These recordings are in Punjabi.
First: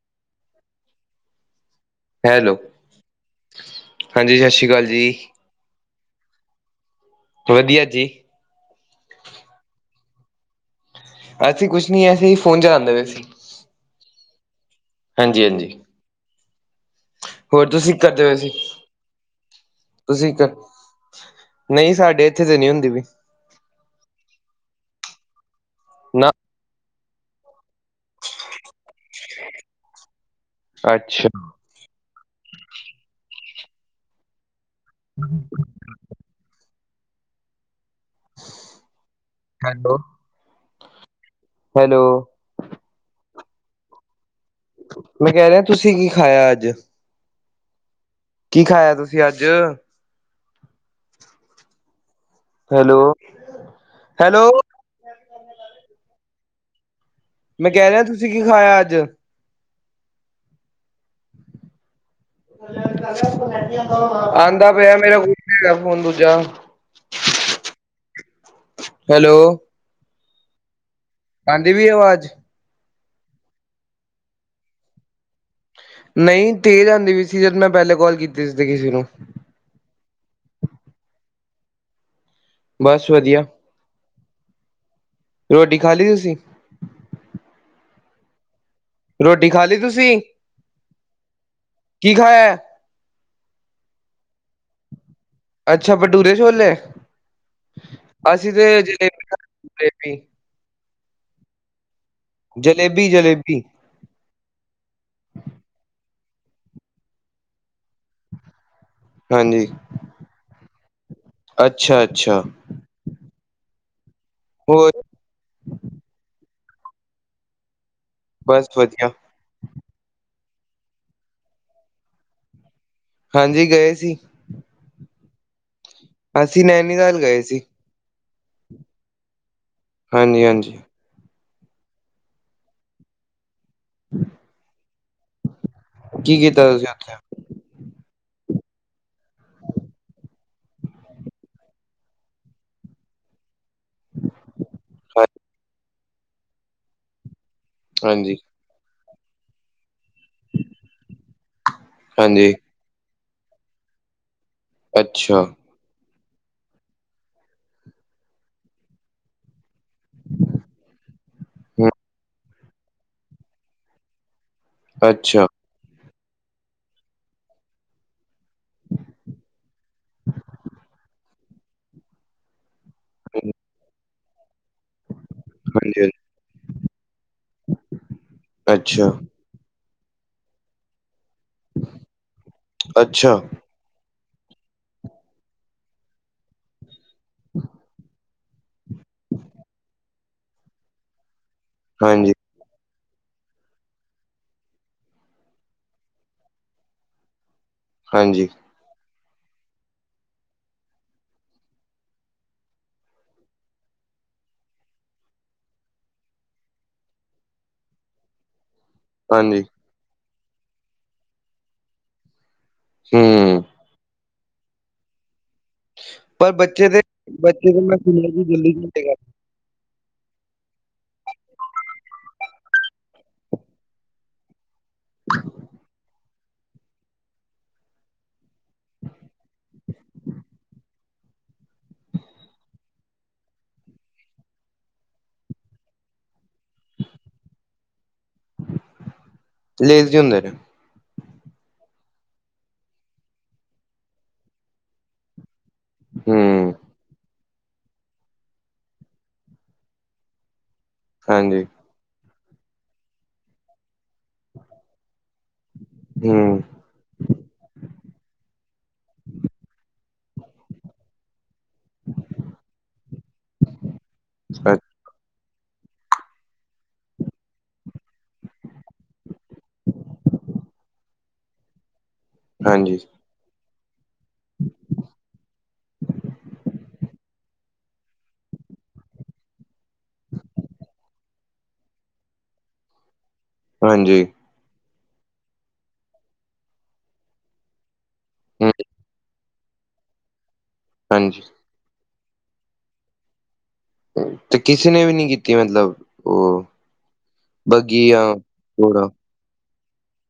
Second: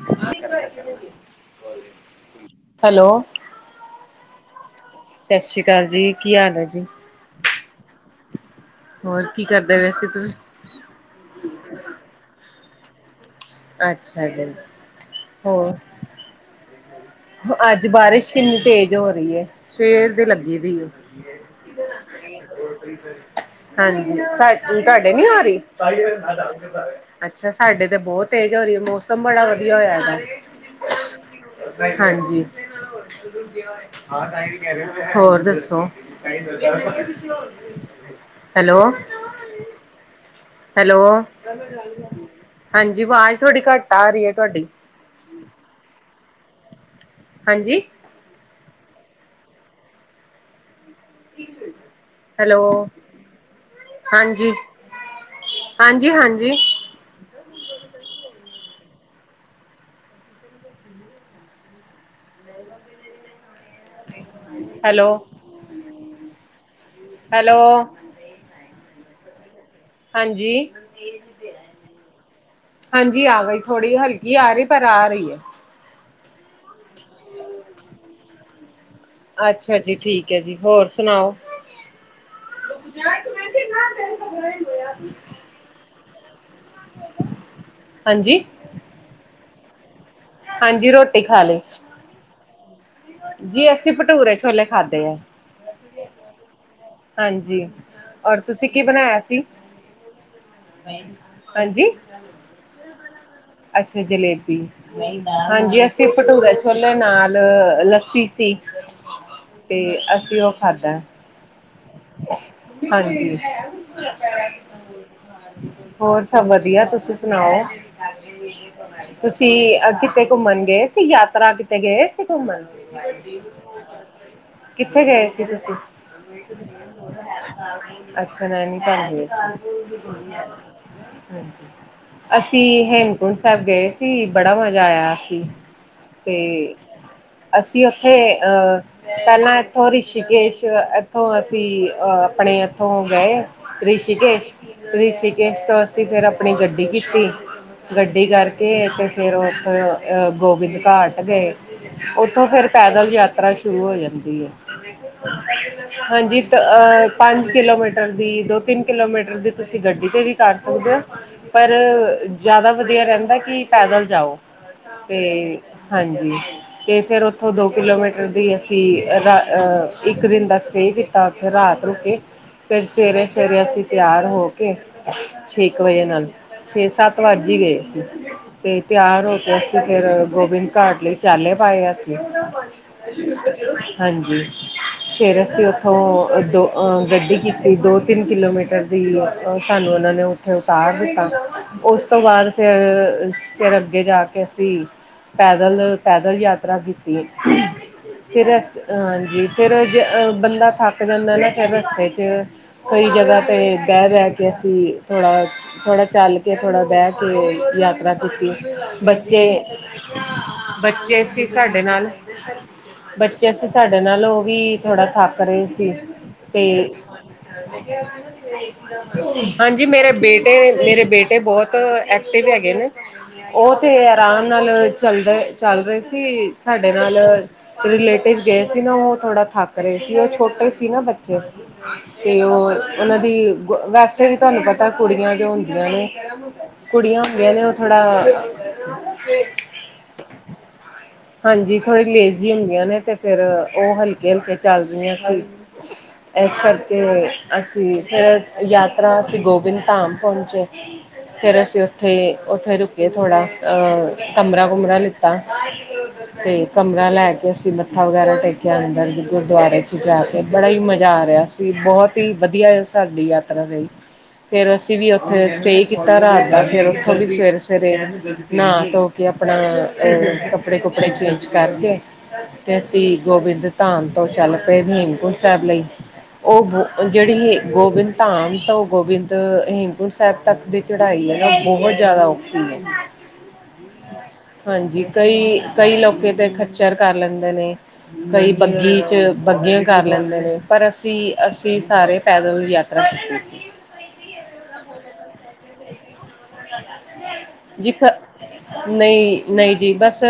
[inaudible] ਹੈਲੋ ਹੈਲੋ, ਹਾਂਜੀ ਸਤਿ ਸ਼੍ਰੀ ਅਕਾਲ ਜੀ ਸਤਿ ਸ੍ਰੀ ਅਕਾਲ ਜੀ, ਕੀ ਹਾਲ ਹੈ ਜੀ? ਵਧੀਆ ਜੀ। ਹੋਰ ਕੀ ਕਰਦੇ ਵੈਸੇ ਤੁਸੀ? ਅਸੀਂ ਕੁਛ ਨੀ, ਅਸੀਂ ਫੋਨ ਚਲਾਉਂਦੇ ਪਏ ਸੀ। ਅੱਛਾ ਜੀ। ਹਾਂਜੀ ਹਾਂਜੀ, ਹੂੰ, ਹੋਰ ਅੱਜ ਤੁਸੀਂ ਕੀ ਕਰਦੇ ਬਾਰਿਸ਼ ਪਏ ਸੀ ਕਿੰਨੀ ਤੇਜ਼ ਹੋ ਰਹੀ ਐ ਸਵੇਰ ਤੇ ਤੁਸੀਂ ਕ ਲੱਗੀ ਦੀ ਆ। ਨਹੀਂ ਸਾਡੇ ਇੱਥੇ ਤੇ ਨਹੀਂ ਹੁੰਦੀ ਵੀ। ਹਾਂਜੀ ਸਾ ਤੁਹਾਡੇ ਨੀ ਆ ਰਹੀ ਨਾ ਅੱਛਾ ਸਾਡੇ ਤੇ ਬਹੁਤ ਤੇਜ ਹੋ ਰਹੀ ਹੈ ਮੌਸਮ ਬੜਾ ਵਧੀਆ ਹੋਇਆ ਇਹਦਾ ਅੱਛਾ ਹਾਂਜੀ ਹੋਰ ਦੱਸੋ ਹੈਲੋ, ਠੰਡੋ, ਹੈਲੋ ਹਾਂਜੀ, ਆਵਾਜ਼ ਥੋੜੀ ਘੱਟ ਆ ਰਹੀ ਹੈ ਤੁਹਾਡੀ ਮੈਂ ਕਹਿ ਰਿਹਾ ਤੁਸੀਂ ਕੀ ਖਾਇਆ ਅੱਜ ਹਾਂਜੀ, ਕੀ ਖਾਇਆ ਤੁਸੀਂ ਅੱਜ ਹੈਲੋ ਹੈਲੋ ਹਾਂਜੀ, ਹਾਂਜੀ- ਹਾਂਜੀ ਮੈਂ ਕਹਿ ਰਿਹਾ ਤੁਸੀਂ ਕੀ ਖਾਇਆ ਅੱਜ ਹਮ [inaudible] ਗ [inaudible] ਆੰਦਾ ਪਿਆ ਹੈਲੋ, ਮੇਰੇ ਕੋਲ ਫੋਨ ਦੂਜਾ ਹੈਲੋ, ਹੈਲੋ ਹਾਂਜੀ ਆੰਦੀ ਵੀ ਆਵਾਜ਼ ਹਾਂਜੀ ਆ ਗਈ ਥੋੜੀ ਹਲਕੀ ਆ ਰਹੀ ਪਰ ਆ ਰਹੀ ਹੈ ਨਹੀਂ ਤੇਜ਼ ਆਂਦੀ ਵੀ ਸੀ ਜਦੋਂ ਮੈਂ ਪਹਿਲੇ ਕਾਲ ਕੀਤੀ ਸੀ ਕਿਸੇ ਨੂੰ ਅੱਛਾ ਜੀ। ਠੀਕ ਹੈ ਜੀ। ਹੋਰ ਸੁਣਾਓ ਬਸ ਵਧੀਆ ਰੋਟੀ ਖਾ ਲਈ ਤੁਸੀਂ ਹਾਂਜੀ, ਰੋਟੀ ਖਾ ਲਈ ਤੁਸੀਂ ਹਾਂਜੀ ਰੋਟੀ ਖਾ ਲਈ। ਕੀ ਖਾਇਆ। ਜੀ ਅਸੀਂ ਭਟੂਰੇ ਛੋਲੇ ਖਾਧੇ ਹੈ। ਅੱਛਾ ਭਟੂਰੇ ਛੋਲੇ ਹਾਂਜੀ, ਔਰ ਅਸੀਂ ਤੇ ਤੁਸੀਂ ਕੀ ਬਣਾਇਆ ਜਲੇਬੀ ਸੀ ਹਾਂਜੀ ਜਲੇਬੀ- ਜਲੇਬੀ ਅੱਛਾ ਜਲੇਬੀ। ਹਾਂਜੀ ਅਸੀ ਭਟੂਰਾ ਛੋਲੇ ਨਾਲ ਲ ਸੀ- ਸੀ ਹਾਂਜੀ ਤੇ ਅਸੀਂ ਉਹ ਖਾਧਾ ਅੱਛਾ ਅੱਛਾ ਹਾਂਜੀ ਹੋਰ ਹੋਰ ਸਭ ਵਧੀਆ। ਤੁਸੀ ਸੁਣਾਓ ਬਸ ਵਧੀਆ ਅ ਕਿਤੇ ਘੁੰਮਣ ਗਏ ਸੀ ਯਾਤਰਾ। ਕਿਤੇ ਗਏ ਸੀ ਘੁੰਮਣ ਗ ਹਾਂਜੀ ਗਏ ਸੀ ਕਿੱਥੇ ਗਏ ਸੀ ਤੁਸੀਂ ਅਸੀਂ ਨੈਨੀਤਾਲ ਗਏ ਸੀ ਅੱਛਾ ਨੈਨੀਤਾਲ ਗਏ ਸੀ ਹ ਹਾਂਜੀ ਹਾਂਜੀ ਅਸੀ ਹੇਮਕੁੰਟ ਸਾਹਿਬ ਗਏ ਫ ਬੜਾ ਮਜ਼ਾ ਆਇਆ ਸੀ ਤੇ ਕੀ ਕੀਤਾ ਤੁਸੀਂ ਉੱਥੇ ਅਸੀ ਉੱਥੇ ਅਹ ਪਹਿਲਾਂ ਇਥੋ ਰਿਸ਼ਕੇਸ਼ ਉੱਥੋਂ ਅਸੀਂ ਅ ਆਪਣੇ ਇੱਥੋਂ ਗਏ। ਰਿਸ਼ੀਕੇਸ਼ ਰਿਸ਼ੀਕੇਸ਼ ਤੋਂ ਅਸੀਂ ਫਿਰ ਆਪਣੀ ਗੱਡੀ ਕੀਤੀ। ਗੱਡੀ ਹਾਂਜੀ ਕਰ ਗ ਤੇ ਫਿਰ ਉੱਥੋਂ ਗੋਬਿੰਦ ਘਾਟ ਗਏ। ਉੱਥੋਂ ਹਾਂਜੀ ਫਿਰ ਪੈਦਲ ਯਾਤਰਾ ਸ਼ੁਰੂ ਹੋ ਜਾਂਦੀ ਹੈ ਅੱਛਾ ਹਾਂਜੀ। ਅਹ ਪੰਜ ਕਿਲੋਮੀਟਰ ਦੀ। ਦੋ ਤਿੰਨ ਕਿਲੋਮੀਟਰ ਦੀ ਤੁਸੀਂ ਗੱਡੀ 'ਤੇ ਵੀ ਕਰ ਸਕਦੇ ਹੌ ਪਰ, ਹਮ ਜ਼ਿਆਦਾ ਵਧੀਆ ਰਹਿੰਦਾ ਕਿ ਪੈਦਲ ਜਾਓ ਤੇ ਅੱਛਾ ਹਾਂਜੀ ਅਤੇ ਫਿਰ ਉੱਥੋਂ ਦੋ ਕਿਲੋਮੀਟਰ ਦੀ ਅਸੀ ਰਾ ਇੱਕ ਦਿਨ ਬਸ ਸ ਕੀਤਾ ਉੱਥੇ ਰਾਤ ਰੁਕੇ, ਕੇ ਫਿਰ ਸਵੇਰੇ ਸਵੇਰੇ ਅਸੀਂ ਤਿਆਰ ਹੋ ਕੇ ਛੇ ਇੱਕ ਹਾਂਜੀ ਵਜੇ ਹਾਂਜੀ, ਨਾਲ। ਛੇ ਸੱਤ ਵੱਜ ਹੀ ਗਏ ਸੀ ਤੇ ਅੱਛਾ ਤਿਆਰ ਹੋ ਕੇ ਅਸੀ ਫਿਰ ਗੋਬਿੰਦ ਘਾਟ ਲਈ ਚਾਲੇ ਪਾਏ ਅਸੀ ਅੱਛਾ ਹਾਂਜੀ ਫਿਰ ਅਸੀ ਉੱਥੋਂ ਦੋ ਗੱਡੀ ਕੀਤੀ ਦੋ ਤਿੰਨ ਕਿਲੋਮੀਟਰ ਦੀ ਸਾਨੂੰ ਉਹਨਾ ਨੇ ਉੱਥੇ ਉਤਾਰ ਦਿੱਤਾ ਉਸ ਤੋਂ ਹਾਂਜੀ ਬਾਅਦ ਫਿਰ ਫਿਰ ਅੱਗੇ ਜਾ ਕੇ ਅਸੀ ਪੈਦਲ ਪੈਦਲ ਯਾਤਰਾ ਕੀਤੀ, ਹਾਂਜੀ ਫਿਰ ਅ ਹਾਂਜੀ ਫਿਰ ਜ ਅਹ ਬੰਦਾ ਥੱਕ ਜਾਂਦਾ ਨਾ ਫਿਰ ਰਸਤੇ ਚ ਕਈ ਜਗ੍ਹਾ ਤੇ ਬਹਿ ਬਹਿ ਕੇ ਅਸੀਂ ਥੋੜ੍ਹਾ ਥੋੜਾ ਚੱਲ ਕੇ ਥੋੜਾ ਬਹਿ ਕੇ ਯਾਤਰਾ ਤੁਸੀ ਬੱਚੇ ਹਾਂਜੀ ਬੱਚੇ ਸੀ ਸਾਡੇ ਨਾਲ ਬੱਚੇ ਹਮ ਅਸੀ ਸਾਡੇ ਨਾਲ ਉਹ ਵੀ ਥੋੜਾ ਥੱਕ ਰਹੇ ਸੀ ਪਰ ਬੱਚੇ ਤੇ ਦੇ ਬੱਚੇ ਦੇ ਮੈਂ ਸੁਣਿਆ ਕਿ ਜਲਦੀ ਹਾਂਜੀ ਮੇਰੇ ਬੇਟੇ ਮੇਰੇ ਬੇਟੇ ਬਹੁਤ ਐਕਟਿਵ ਹੈਗੇ ਨੇ ਉਹ ਤੇ ਆਰਾਮ ਨਾਲ ਚੱਲ ਰ ਚੱਲ ਰਹੇ ਸੀ ਸਾਡੇ ਨਾਲ ਰਿਲੇਟਿਵ ਗਏ ਸੀ ਨਾ ਉਹ ਥੋੜ੍ਹਾ ਥੱਕ ਰਹੇ ਸੀ ਉਹ ਛੋਟੇ ਸੀ ਨਾ ਬੱਚੇ ਚ [unintelligible] ਤੇ ਉਹ ਉਹਨਾਂ ਦੀ ਵੈਸੇ ਵੀ ਤੁਹਾਨੂੰ ਪਤਾ ਕੁੜੀਆਂ ਜੋ ਹੁੰਦੀਆਂ ਨੇ ਕੁੜੀਆਂ ਹੋੁੰਦੀਆਂ ਨੇ ਉਹ ਥੋੜਾ ਲੇਜ਼ੀ ਹੁੰਦੇ ਨੇ ਹਾਂਜੀ ਥੋੜੀ ਲੇਜ਼ੀ ਹੁੰਦੀਆਂ ਨੇ ਤੇ ਫੇਿਰ ਉਹ ਹਲਕੇ ਹਲਕੇ ਚੱਲਦੀਆਂ ਸੀ ਇਸ ਹਮ ਕਰਕੇ ਅਸੀ ਫਿਰ ਯਾਤਰਾ ਅਸੀਂ ਗੋਬਿੰਦ ਧਾਮ ਪਹੁੰਚੇ, ਫਿਰ ਹਾਂਜੀ ਅਸੀ ਅਤੇ ਉੱਥੇ ਰੁਕੇ ਥੋੜ੍ਹਾ, ਕਮਰਾ ਕੁਮਰਾ ਲਿੱਤਾ ਹਮ ਤੇ ਕਮਰਾ ਲੈ ਕੇ ਅਸੀ ਮੱਥਾ ਵਗੈਰਾ ਟੇਕਿਆ, ਅੰਦਰ ਗੁਰਦੁਆਰੇ ਚ ਜਾ ਕੇ ਬੜਾ ਹੀ ਮਜ਼ਾ ਆ ਰਿਹਾ ਸੀ, ਬਹੁਤ ਹੀ ਵਧੀਆ ਸਾਡੀ ਯਾਤਰਾ ਰਈ ਫੇਰ ਅ ਅਸੀ ਵੀ ਉੱਥੇ ਸਟੇ ਕੀਤਾ, ਰਾਤ ਦਾ ਫੇਰ ਉੱਥੋਂ ਵੀ ਸਵੇਰੇ ਸਵੇਰੇ ਨਹਾ ਧੋ ਕੇ ਕਿ ਆਪਣਾ ਅ ਕੱਪੜੇ ਕੁਪੜੇ ਚੇਂਜ ਕਰਕੇ ਤੇ ਹਾਂਜੀ, ਅਸੀਂ ਗੋਬਿੰਦ ਧਾਮ ਤੋਂ ਚੱਲ ਪਏ ਹੇਮਕੁੰਟ ਸਾਹਿਬ ਲਈ ਉਹ ਜਿਹੜੀ ਗੋਬਿੰਦ ਧਾਮ ਤਾਂ ਉਹ ਗੋਬਿੰਦ ਹੇਮ ਕੁਟਂ ਸਾਹਿਬ ਤੱਕ ਦੀ ਚੜ੍ਹਾਈ ਹੈ ਨਾ ਬਹੁਤ ਜ਼ਿਆਦਾ ਔਖੀ ਹੈ ਹਾਂਜੀ ਹਾਂਜੀ ਕਈ-ਕਈ ਲੋਕ ਤੇ ਖੱਚਰ ਕਰ ਲੈਂਦੇ ਨੇ ਕਈ ਹੂੰ, ਬੱਗੀ ਚ ਬੱਗੀਆਂ ਕਰ ਲੈਂਦੇ ਨੇ ਪਰ ਹਾਂਜੀ ਅਸੀਂ-ਅਸੀਂ ਸਾਰੇ ਪੈਦਲ ਦੀ ਯਾਤਰਾ ਕੀਤੀ ਸੀ ਤੇ ਕਿਸੇ ਨੇ ਵੀ ਨੀ ਕੀਤੀ ਮਤਲਬ ਉਹ ਜੀ ਬੱਗੀ ਜਾਂ ਘੋੜਾ ਨਹੀਂ ਨਹੀਂ ਜੀ ਬਸ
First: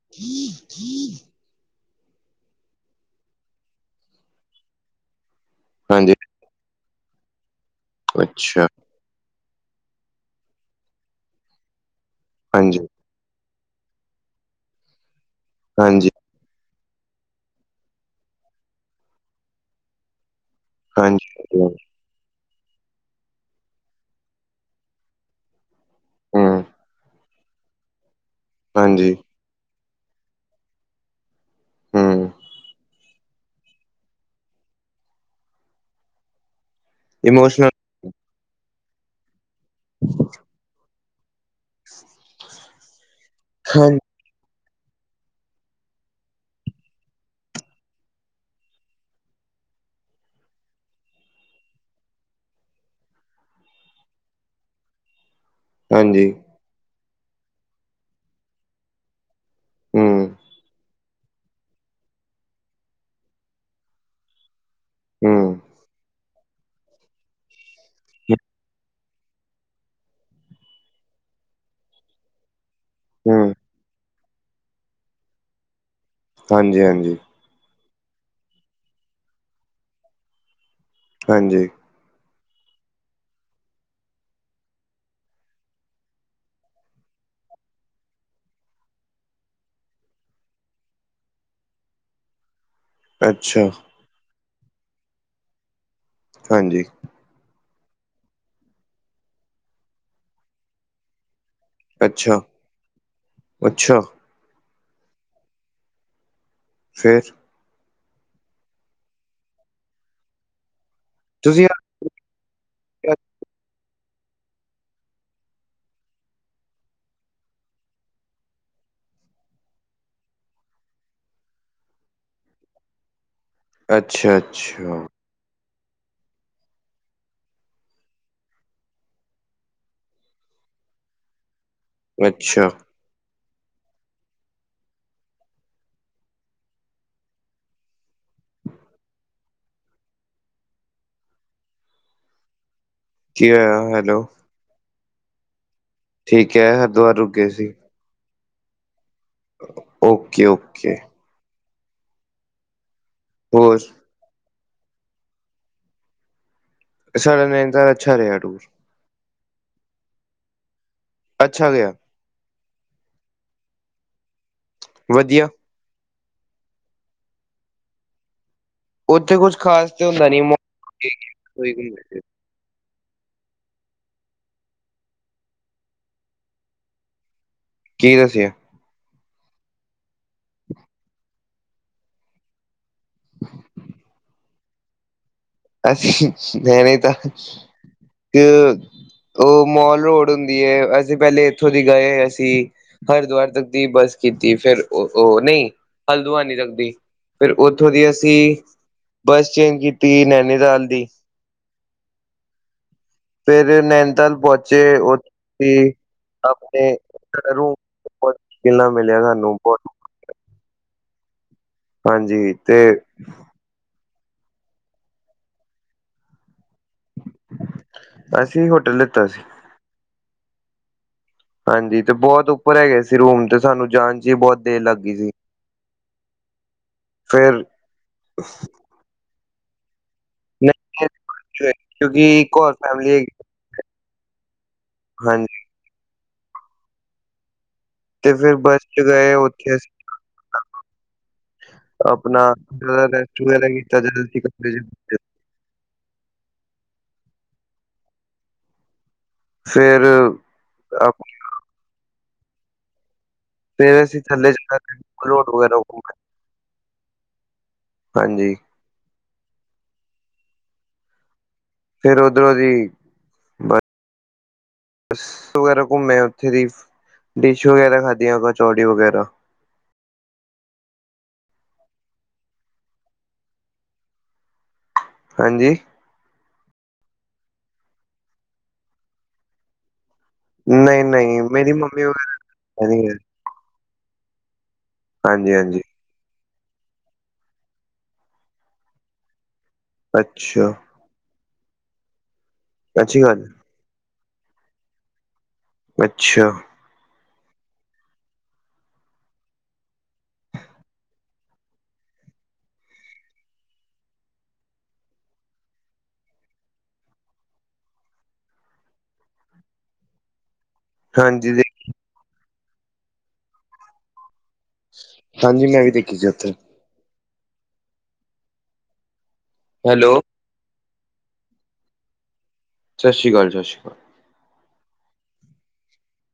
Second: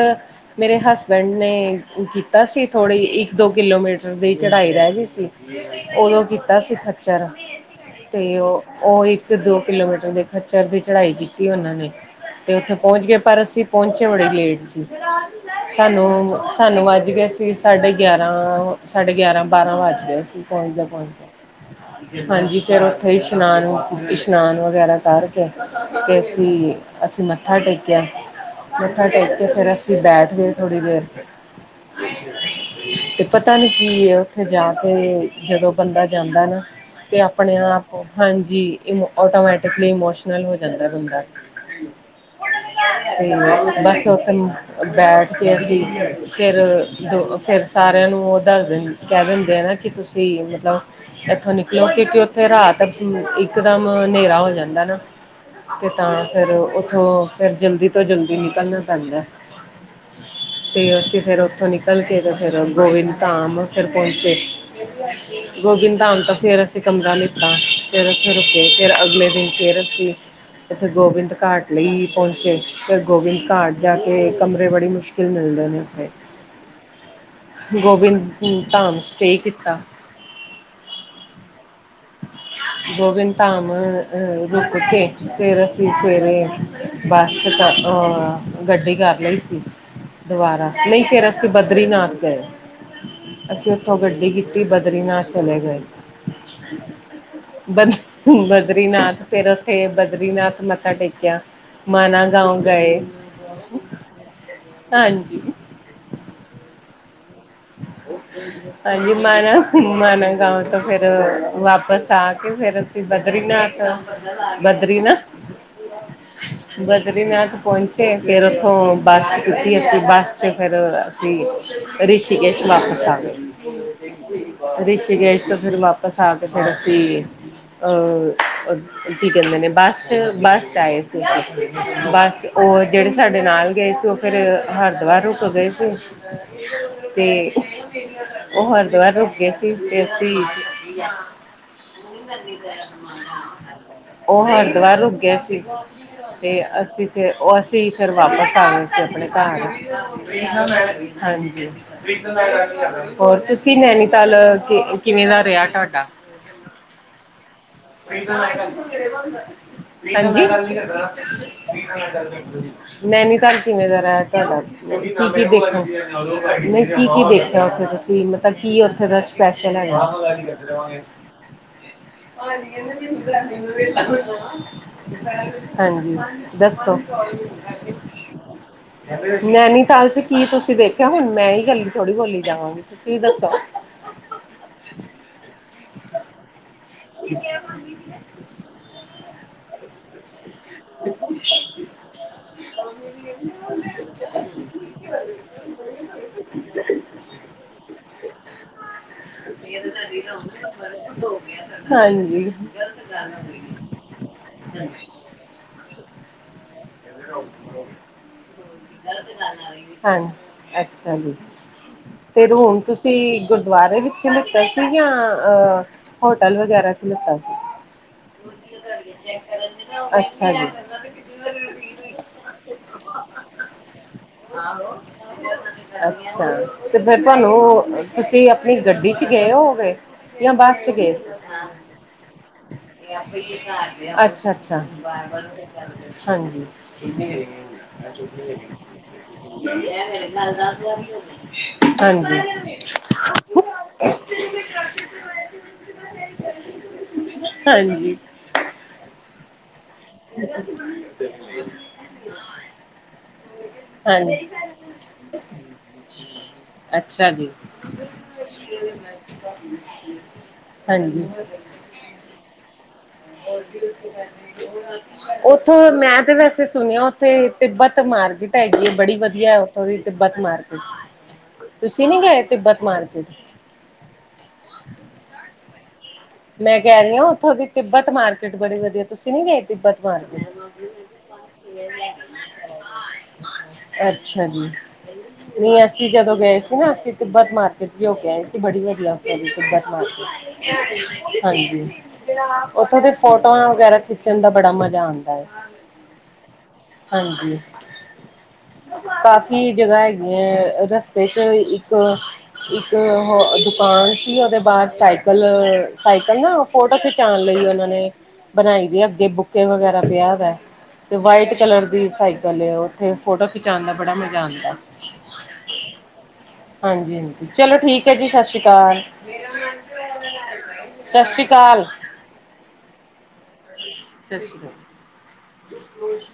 ਮੇਰੇ ਹਸਬੈਂਡ ਨੇ ਕੀਤਾ ਸੀ ਥੋੜ੍ਹੀ ਇੱਕ ਦੋ ਕਿਲੋਮੀਟਰ ਦੀ ਚੜ੍ਹਾਈ ਰਹਿ ਗਈ ਸੀ ਹਾਂਜੀ, ਉਦੋਂ ਕੀਤਾ ਸੀ ਖੱਚਰ ਤੇ ਅੱਛਾ ਉਹ ਇੱਕ ਤੇ ਦੋ ਕਿਲੋਮੀਟਰ ਦੇ ਖੱਚਰ ਦੀ ਚੜਾਈ ਕੀਤੀ ਉਹਨਾਂ ਨੇ ਤੇ ਉੱਥੇ ਹਾਂਜੀ, ਪਹੁੰਚ ਗਏ ਪਰ ਅਸੀਂ ਪਹੁੰਚੇ ਬੜੇ ਲੇਟ ਸੀ ਹਾਂਜੀ, ਸਾਨੂੰ ਸਾਨੂੰ ਵਜ ਗੇ ਸੀ ਸਾਢੇ ਗਿਆਰਾਂ ਗਿਆਾਂ ਸਾਡੇ ਗਿਆਰਾਂ ਬਾਰਾਂ ਵੱਜ ਗੇ ਸੀਂ ਪਹੁੰਚਦੇ ਪਹੁੰਚਦੇ ਹਾਂਜੀ ਹਾਂਜੀ ਫਿਰ ਉੱਥੇ ਹੀ ਇਸ਼ਨਾਨ-ਇਸ਼ਨਾਨ ਵਗੈਰਾ ਕਰਕੇ ਤੇ ਹੂੰ, ਅਸੀਂ ਅਸੀਂ ਮੱਥਾ ਟੇਕਿਆ ਮੱਥਾ ਹਾਂਜੀ, ਟੇਕ ਕੇ ਫੇਿਰ ਅਸੀਂ ਬੈਠ ਗਏ ਥੋੜ੍ਹੀ ਦੇਰ ਹਮ ਤੇ ਪਤਾ ਨੀ ਕੀ ਹੈ ਉੱਥੇ ਜਾ ਕੇ ਜਦੋਂ ਬੰਦਾ ਜਾਂਦਾ ਨਾ ਤੇ ਆਪਣੇ ਇਮੋਸ਼ਨਲ ਆਪ ਹਾਂਜੀ ਔਟੋਮੈਟਿਕਲੀ ਇਮੋਸ਼ਨਲ ਹੋ ਜਾਂਦਾ ਬੰਦਾ ਤੇ ਹਾਂ ਬਸ ਉਥੇ ਬੈਠ ਕੇ ਅਸੀਂ ਫੇਰ ਦੋ ਫਿਰ ਸਾਰਿਆਂ ਨੂੰ ਉਹ ਦੱਸ ਦਿੰ ਕਹਿ ਦਿੰਦੇ ਆ ਨਾ ਕਿ ਤੁਸੀਂ ਮਤਲਬ ਇੱਥੋਂ ਨਿਕਲੋ ਕਿਉਂਕਿ ਉੱਥੇ ਰਾਤ ਇਕਦਮ ਹਨੇਰਾ ਹੋ ਜਾਂਦਾ ਨਾ ਤੇ ਤਾਂ ਹਾਂਜੀ, ਫਿਰ ਉੱਥੋਂ ਫਿਰ ਜਲਦੀ ਤੋਂ ਜਲਦੀ ਨਿਕਲਣਾ ਪੈਂਦਾ ਹੂੰ, ਤੇ ਅਸੀਂ ਫੇਰ ਉੱਥੋਂ ਨਿਕਲ ਕੇ ਫਿਰ ਗੋਬਿੰਦ ਧਾਮ ਫਿਰ ਪਹੁੰਚੇ ਹੂੰ, ਗੋਬਿੰਦਾ ਧਾਮ ਤੇ ਫਿਰ ਅਸੀਂ ਕਮਰਾ ਲਿਤਾੱ ਫਿਰ ਉੱਥੇ ਰੁਕੇੇ ਫਿਰ ਅਗਲੇ ਦਿਨ ਫਿਰ ਅਸੀਂ ਉਥੇ ਗੋਬਿੰਦ ਘਾਟ ਲਈ ਪਹੁੰਚੇ ਫਿਰ ਗੋਬਿੰਦ ਹੂੰ ਘਾਟ ਜਾ ਕੇ ਕਮਰੇ ਬੜੀ ਮੁਸ਼ਕਿਲ ਮਿਲਦੇ ਨੇ ਉੱਥੇ ਹਾਂਜੀ-ਹਾਂਜੀ ਗੋਬਿੰਦ ਧਾਮ ਸਟੇ ਕੀਤਾ ਹਾਂਜੀ ਗੋਬਿੰਦ ਧਾਮ ਅਹ ਰੁਕ ਕੇ ਤੇਰ ਅਸੀ ਸਵੇਰੇ ਬੱਸਹ ਗੱਡੀ ਕਰ ਲਈ ਸੀ, ਦੁਬਾਰਾ ਨਹੀਂ ਫੇਿਰ ਅਸੀਂ ਬਦਰੀਨਾਥ ਗਏ। ਅੱਛਾ, ਅਸੀਂ ਉੱਥੋਂ ਗੱਡੀ ਕੀਤੀ ਬਦਰੀਨਾਥ ਚਲੇ ਗਏ। ਹਾਂਜੀ, ਬ ਬਦਰੀਨਾਥ ਫਿਰ ਉੱਥੇ ਬਦਰੀਨਾਥ ਮੱਥਾ ਟੇਕਿਆ। ਮਾਨ ਅੱਛਾ, ਗਾਓ ਗਏ ਅੱਛਾ ਹਾਂਜੀ, ਫਿਰ ਹਾਂਜੀ ਮ ਨਾ ਮ ਨਾ ਗਾਓ ਤੋਂ ਫੇਿਰ ਤੁਸੀਂ ਵਾਪਿਸ ਆ ਕੇ, ਫੇਿਰ ਅਸੀਂ ਆ- ਬਦਰੀਨਾਥ ਬਦਰੀਨਾਥ ਬਦਰੀਨਾਥ ਪਹੁੰਚੇ ਫੇਰ ਉੱਥੋਂ ਬੱਸ ਕੀਤੀ ਅਸੀਂ ਬੱਸ ਚ ਫੇਿਰ, ਰਿਸ਼ੀਕੇਸ਼ ਵਾਪਿਸ ਆ ਅੱਛਾ, ਗ ਅੱਛਾ, ਰਿਸ਼ੀਕੇਸ਼ ਤੋਂ ਫੇਿਰ ਵਾਪਿਸ, ਪਸਾ ਕੇ ਫ ਦੱਸੀ ਅ ਕੀ ਕਹਿੰਦੇ ਨੇ ਬੱਸ ਚ ਬੱਸ ਚ ਆਏ ਸੀ ਬਸ ਅੱਛਾ ਉਹ ਜਿਹੜੇ ਸਾਡੇ ਨਾਲ ਗਏ ਸੀ ਉਹ ਫਿਰ ਹਰਿਦੁਆਰ ਰੁਕ ਗਏ ਸੀ ਤੇ ਉਹ ਹਰਦਵਾਰ ਰੁਕੇ ਸੀ ਤੇ ਅਂਸੀ ਨੀ ਨਨੀ ਜਿਹਾ ਸਮਾਨ ਕੀ ਹੋਇਆ ਹੈਲੋ, ਉਹ ਹਰਿਦੁਵਾਰ ਰੁ ਗਏ ਸੀ। ਅਤੇ ਠੀਕ ਹੈ ਅਸੀਂ ਹਰਿਦੁਆਰ ਫਿਰ ਰੁਕੇ ਉਹ ਸੀ ਅਸੀਂ ਫਿਰ ਵਾਪਿਸ ਆਣਾ ਸੀ ਆਪਣੇ ਘਰ, ਓਕੇ ਓਕੇ ਹਾਂਜੀ ਹੋਰ ਤੁਸੀਂ ਨਨੀ, ਚਲ ਕਿਵੇਂ ਦਾ ਰਿਹਾ ਤੁਢਾਡਾ ਸੜਨ ਤਾਂ ਤੁਹਾਡਾ ਅੱਛਾ ਗਿਆ ਨੈਨੀ ਘਰ ਕਿਵੇਂ ਦਾ ਰ ਤੁਹਾਡਾ ਕੀ ਕੀ ਵਧੀਆ ਦੇਖਣ, ਮੈਂ ਕੀ ਕੀ ਦੇਖਿਆ ਉੱਥੇ ਤੁਸੀਂ ਮਤਲਬ ਕੀਥ ਉੱਥੇ ਕੁੱਝ ਸਪੈਸ਼ਲ ਹੈ। ਖਾਸ ਤੇ ਹੁੰਦਾ ਨੀ ਮ ਮ ਹਾਂਜੀ ਦੱਸੋ ਕੀ ਦੱਸਿਆ ਨੈਨੀਤਾਲ ਚ ਕੀ ਤੁਸੀਂ ਦੇਖਿਆ ਹੁਣ ਮੈਂ ਹੀ ਗੱਲੀ ਥੋੜ੍ਹੀ ਬੋਲੀ ਜਾਵਾਂਗੀ। ਤੁਸੀਂ ਦੱਸੋ ਅਸੀਂ ਲਣੇ ਤਾਂ ਕਿ ਉਹ ਮੋਲ ਰੋਡ, ਹੁੰਦੀ ਏ ਅਸੀਂ ਪਹਿਲੇ ਇੱਥੋਂ ਦੀ ਗਏ ਅਸੀਂ। ਹਰਿਦੁਵਰ ਤੱਕ ਦੀ ਬੱਸ ਕੀਤੀ ਫੇਿਰ ਉਹ ਨਹੀਂ ਹਲਦੁਆ ਨੀ ਤੱਕਦੀ, ਫਿਰ ਉੱਥੋਂ ਦੀ ਅਸੀਂ ਬੱਸ ਚੇਂਜ ਕੀਤੀ ਨੈ, ਨਿਦਾਲ ਦੀ, ਹਾਂਜੀ ਫੇਰ ਨੈਨਤਾਲ ਪਹੁੰਚੇ ਉਥੇ ਆਪਣੇ ਰੋ, ਹਾਂ ਅੱਛਾ ਜੀ ਤੇ ਹੁਣ ਤੁਸੀਂ ਗੁਰਦੁਆਰੇ ਵਿੱਚ ਲਿੱਤਾ ਸੀ ਜਾਂ ਅ ਹੋਟਲ ਵਗੈਰਾ ਚ ਲਿੱਤਾ ਸੀ। ਅਸੀਂ ਹੋਟਲ ਲਿੱਤਾ ਸੀ ਅੱਛਾ ਜੀ ਹਾਂਜੀ ਤੇ ਬਹੁਤ ਉੱਪਰ ਹੈਗੇ ਸੀ ਰੂਮ ਤੇ ਸਾਨੂੰ ਜਾਣ ਚ ਹੀ ਬਹੁਤ ਦੇਰ ਲੱਗ ਗਈ ਸੀ। ਅੱਛਾ ਤੇ ਫਿਰ ਤੁਹਾਨੂੰ ਤੁਸੀਂ ਆਪਣੀ ਗੱਡੀ ਚ ਗਏ ਹੋ ਹੋਗੇ, ਜਾਂ ਬੱਸ ਚ ਗ ਸੀ ਕਿਉਂਕਿ ਇੱਕ ਹੋਰ ਫੈਮਿਲੀ ਹੈਗੀ ਅੱਛਾ ਅੱਛਾ ਹਾਂਜੀ ਹਾਂਜੀ ਤੇ ਫਿਰ ਬੱਸ ਚ ਗਏ ਉੱਥੇ ਹਾਂਜੀ ਆਪਣਾ ਰੈਸਟ ਵਗੈਰਾ ਕੀਤਾ ਜਦੋਂ ਅਸੀਂ ਕਮਰੇ ਚ ਪਹੁੰਚੇ, ਹਾਂਜੀ। ਫਰ ਆਪ ਕਿ ਵੇ ਫ ਅਸੀਂ ਥੱਲੇ ਜਾਣਦੇ ਵਗੈਰਾ ਅੱਛਾ ਜੀ। ਹਾਂਜੀ ਹਾਂਜੀ। ਫੇਰ ਉਧਰੋਂ ਦੀ ਹੋਰ ਵਗੈਰਾ ਉੱਥੋਂ, ਘੁੰਮੇ ਮੈਂ ਤੇ ਉੱਥੇ ਵੈਸੇ ਦੀ ਸੁਣਿਆ ਉੱਥੇ ਡਿਸ਼ ਤਿੱਬਤ ਵਗੈਰਾ ਖਾਧੀਆਂ ਮਾਰਕੀਟ ਕਚੌੜੀ ਹੈਗੀਏ। ਬੜੀ ਵਗੈਰਾ ਵਧੀਆ ਉੱਥੋਂ ਦੀ। ਤਬਤ ਮਾਰਕੀਟ। ਤੁਸੀਂ ਨੀ ਗਏ ਤਿੱਬਤ ਮਾਰਕੀਟ ਹਾਂਜੀ। ਮੈਂ ਕਹਿ ਰਹੀ ਹ ਉੱਥੋਂ ਦੀ ਤਿੱਬਤ ਮਾਰਕੀਟ ਬੜੀ ਵਧੀਆ ਤੁਸੀਂ ਨੀ ਗਏ। ਤਿੱਬਤ ਮਾਰ ਨਹੀਂ ਨਹੀਂ ਮੇਰੀ ਮੰਮੀ ਵਗੈਰਾ ਨਹੀਂ ਹੈ ਅੱਛਾ ਜੀ ਹਾਂਜੀ ਹਾਂਜੀ ਨਹੀਂ ਅਸੀਂ ਜਦੋਂ ਗਏ ਸੀ ਨਾ ਅਸੀਂ ਤਿੱਬਤ ਮਾਰਕੀਟ ਵੀ ਹੋ ਕੇ ਆਏ ਸੀ ਬੜੀ ਵਧੀਆ, ਅੱਛਾ ਹਾਂਜੀ ਉਓਥੋਂ ਸਤਿ ਦੇ ਸ਼੍ਰੀ ਅਕਾਲ ਫੋਟੋਆਂ ਵਗੈਰਾ, ਨੱਚਣ ਦਾ ਬੜਾ ਮਜ਼ਾ ਆਉਂਦਾ ਹੈ। ਅੱਛਾ ਹਾਂਜੀ ਕਾਫ਼ੀ ਜਗ੍ਹਾ ਹੈਗੀੀਆਂ ਹੈ। ਰਸਤੇ ਚ ਇੱਕ, ਇੱਕ ਹੋਰ ਦੁਕਾਨ ਸੀ ਉਹਦੇ ਬਾਹਰ ਸਾਈਕਲ, ਸਾਈਕਲ ਨਾ ਫੋਟੋ ਖਿਚਾਣ। ਨਈ ਉਹਨਾਂ ਨੇ ਬਣਾਈ ਦੀ ਅੱਗੇ ਬੁੱਕ ਵਗੈਰਾ ਪਿਆ ਦਾ ਤੇ ਹਾਂਜੀ ਵਾਈਟ ਕਲਰ ਦੀ ਸਾਈਕਲ ਉ ਫੋਟੋ ਖਿਚਾਉਣ ਦਾ ਬੜਾ ਮਜ਼ਾ ਆਂਦਾ ਹਾਂਜੀ। ਮੈਂ ਵੀ ਦੇਖੀ ਸੀ ਉੱਥੇ ਹਾਂਜੀ ਹਾਂਜੀ। ਚਲੋ ਠੀਕ ਹੈ। ਜੀ ਸਤਿ ਸ਼੍ਰੀ ਅਕਾਲ। ਸਤਿ ਹੈਲੋ ਸ਼੍ਰੀ ਅਕਾਲ। ਸਤ ਸ਼੍ਰੀ ਅਕਾਲ, ਸਤ ਸ਼੍ਰੀ ਅਕਾਲ ਸਤਿ ਸ਼੍ਰੀ ਅਕਾਲ।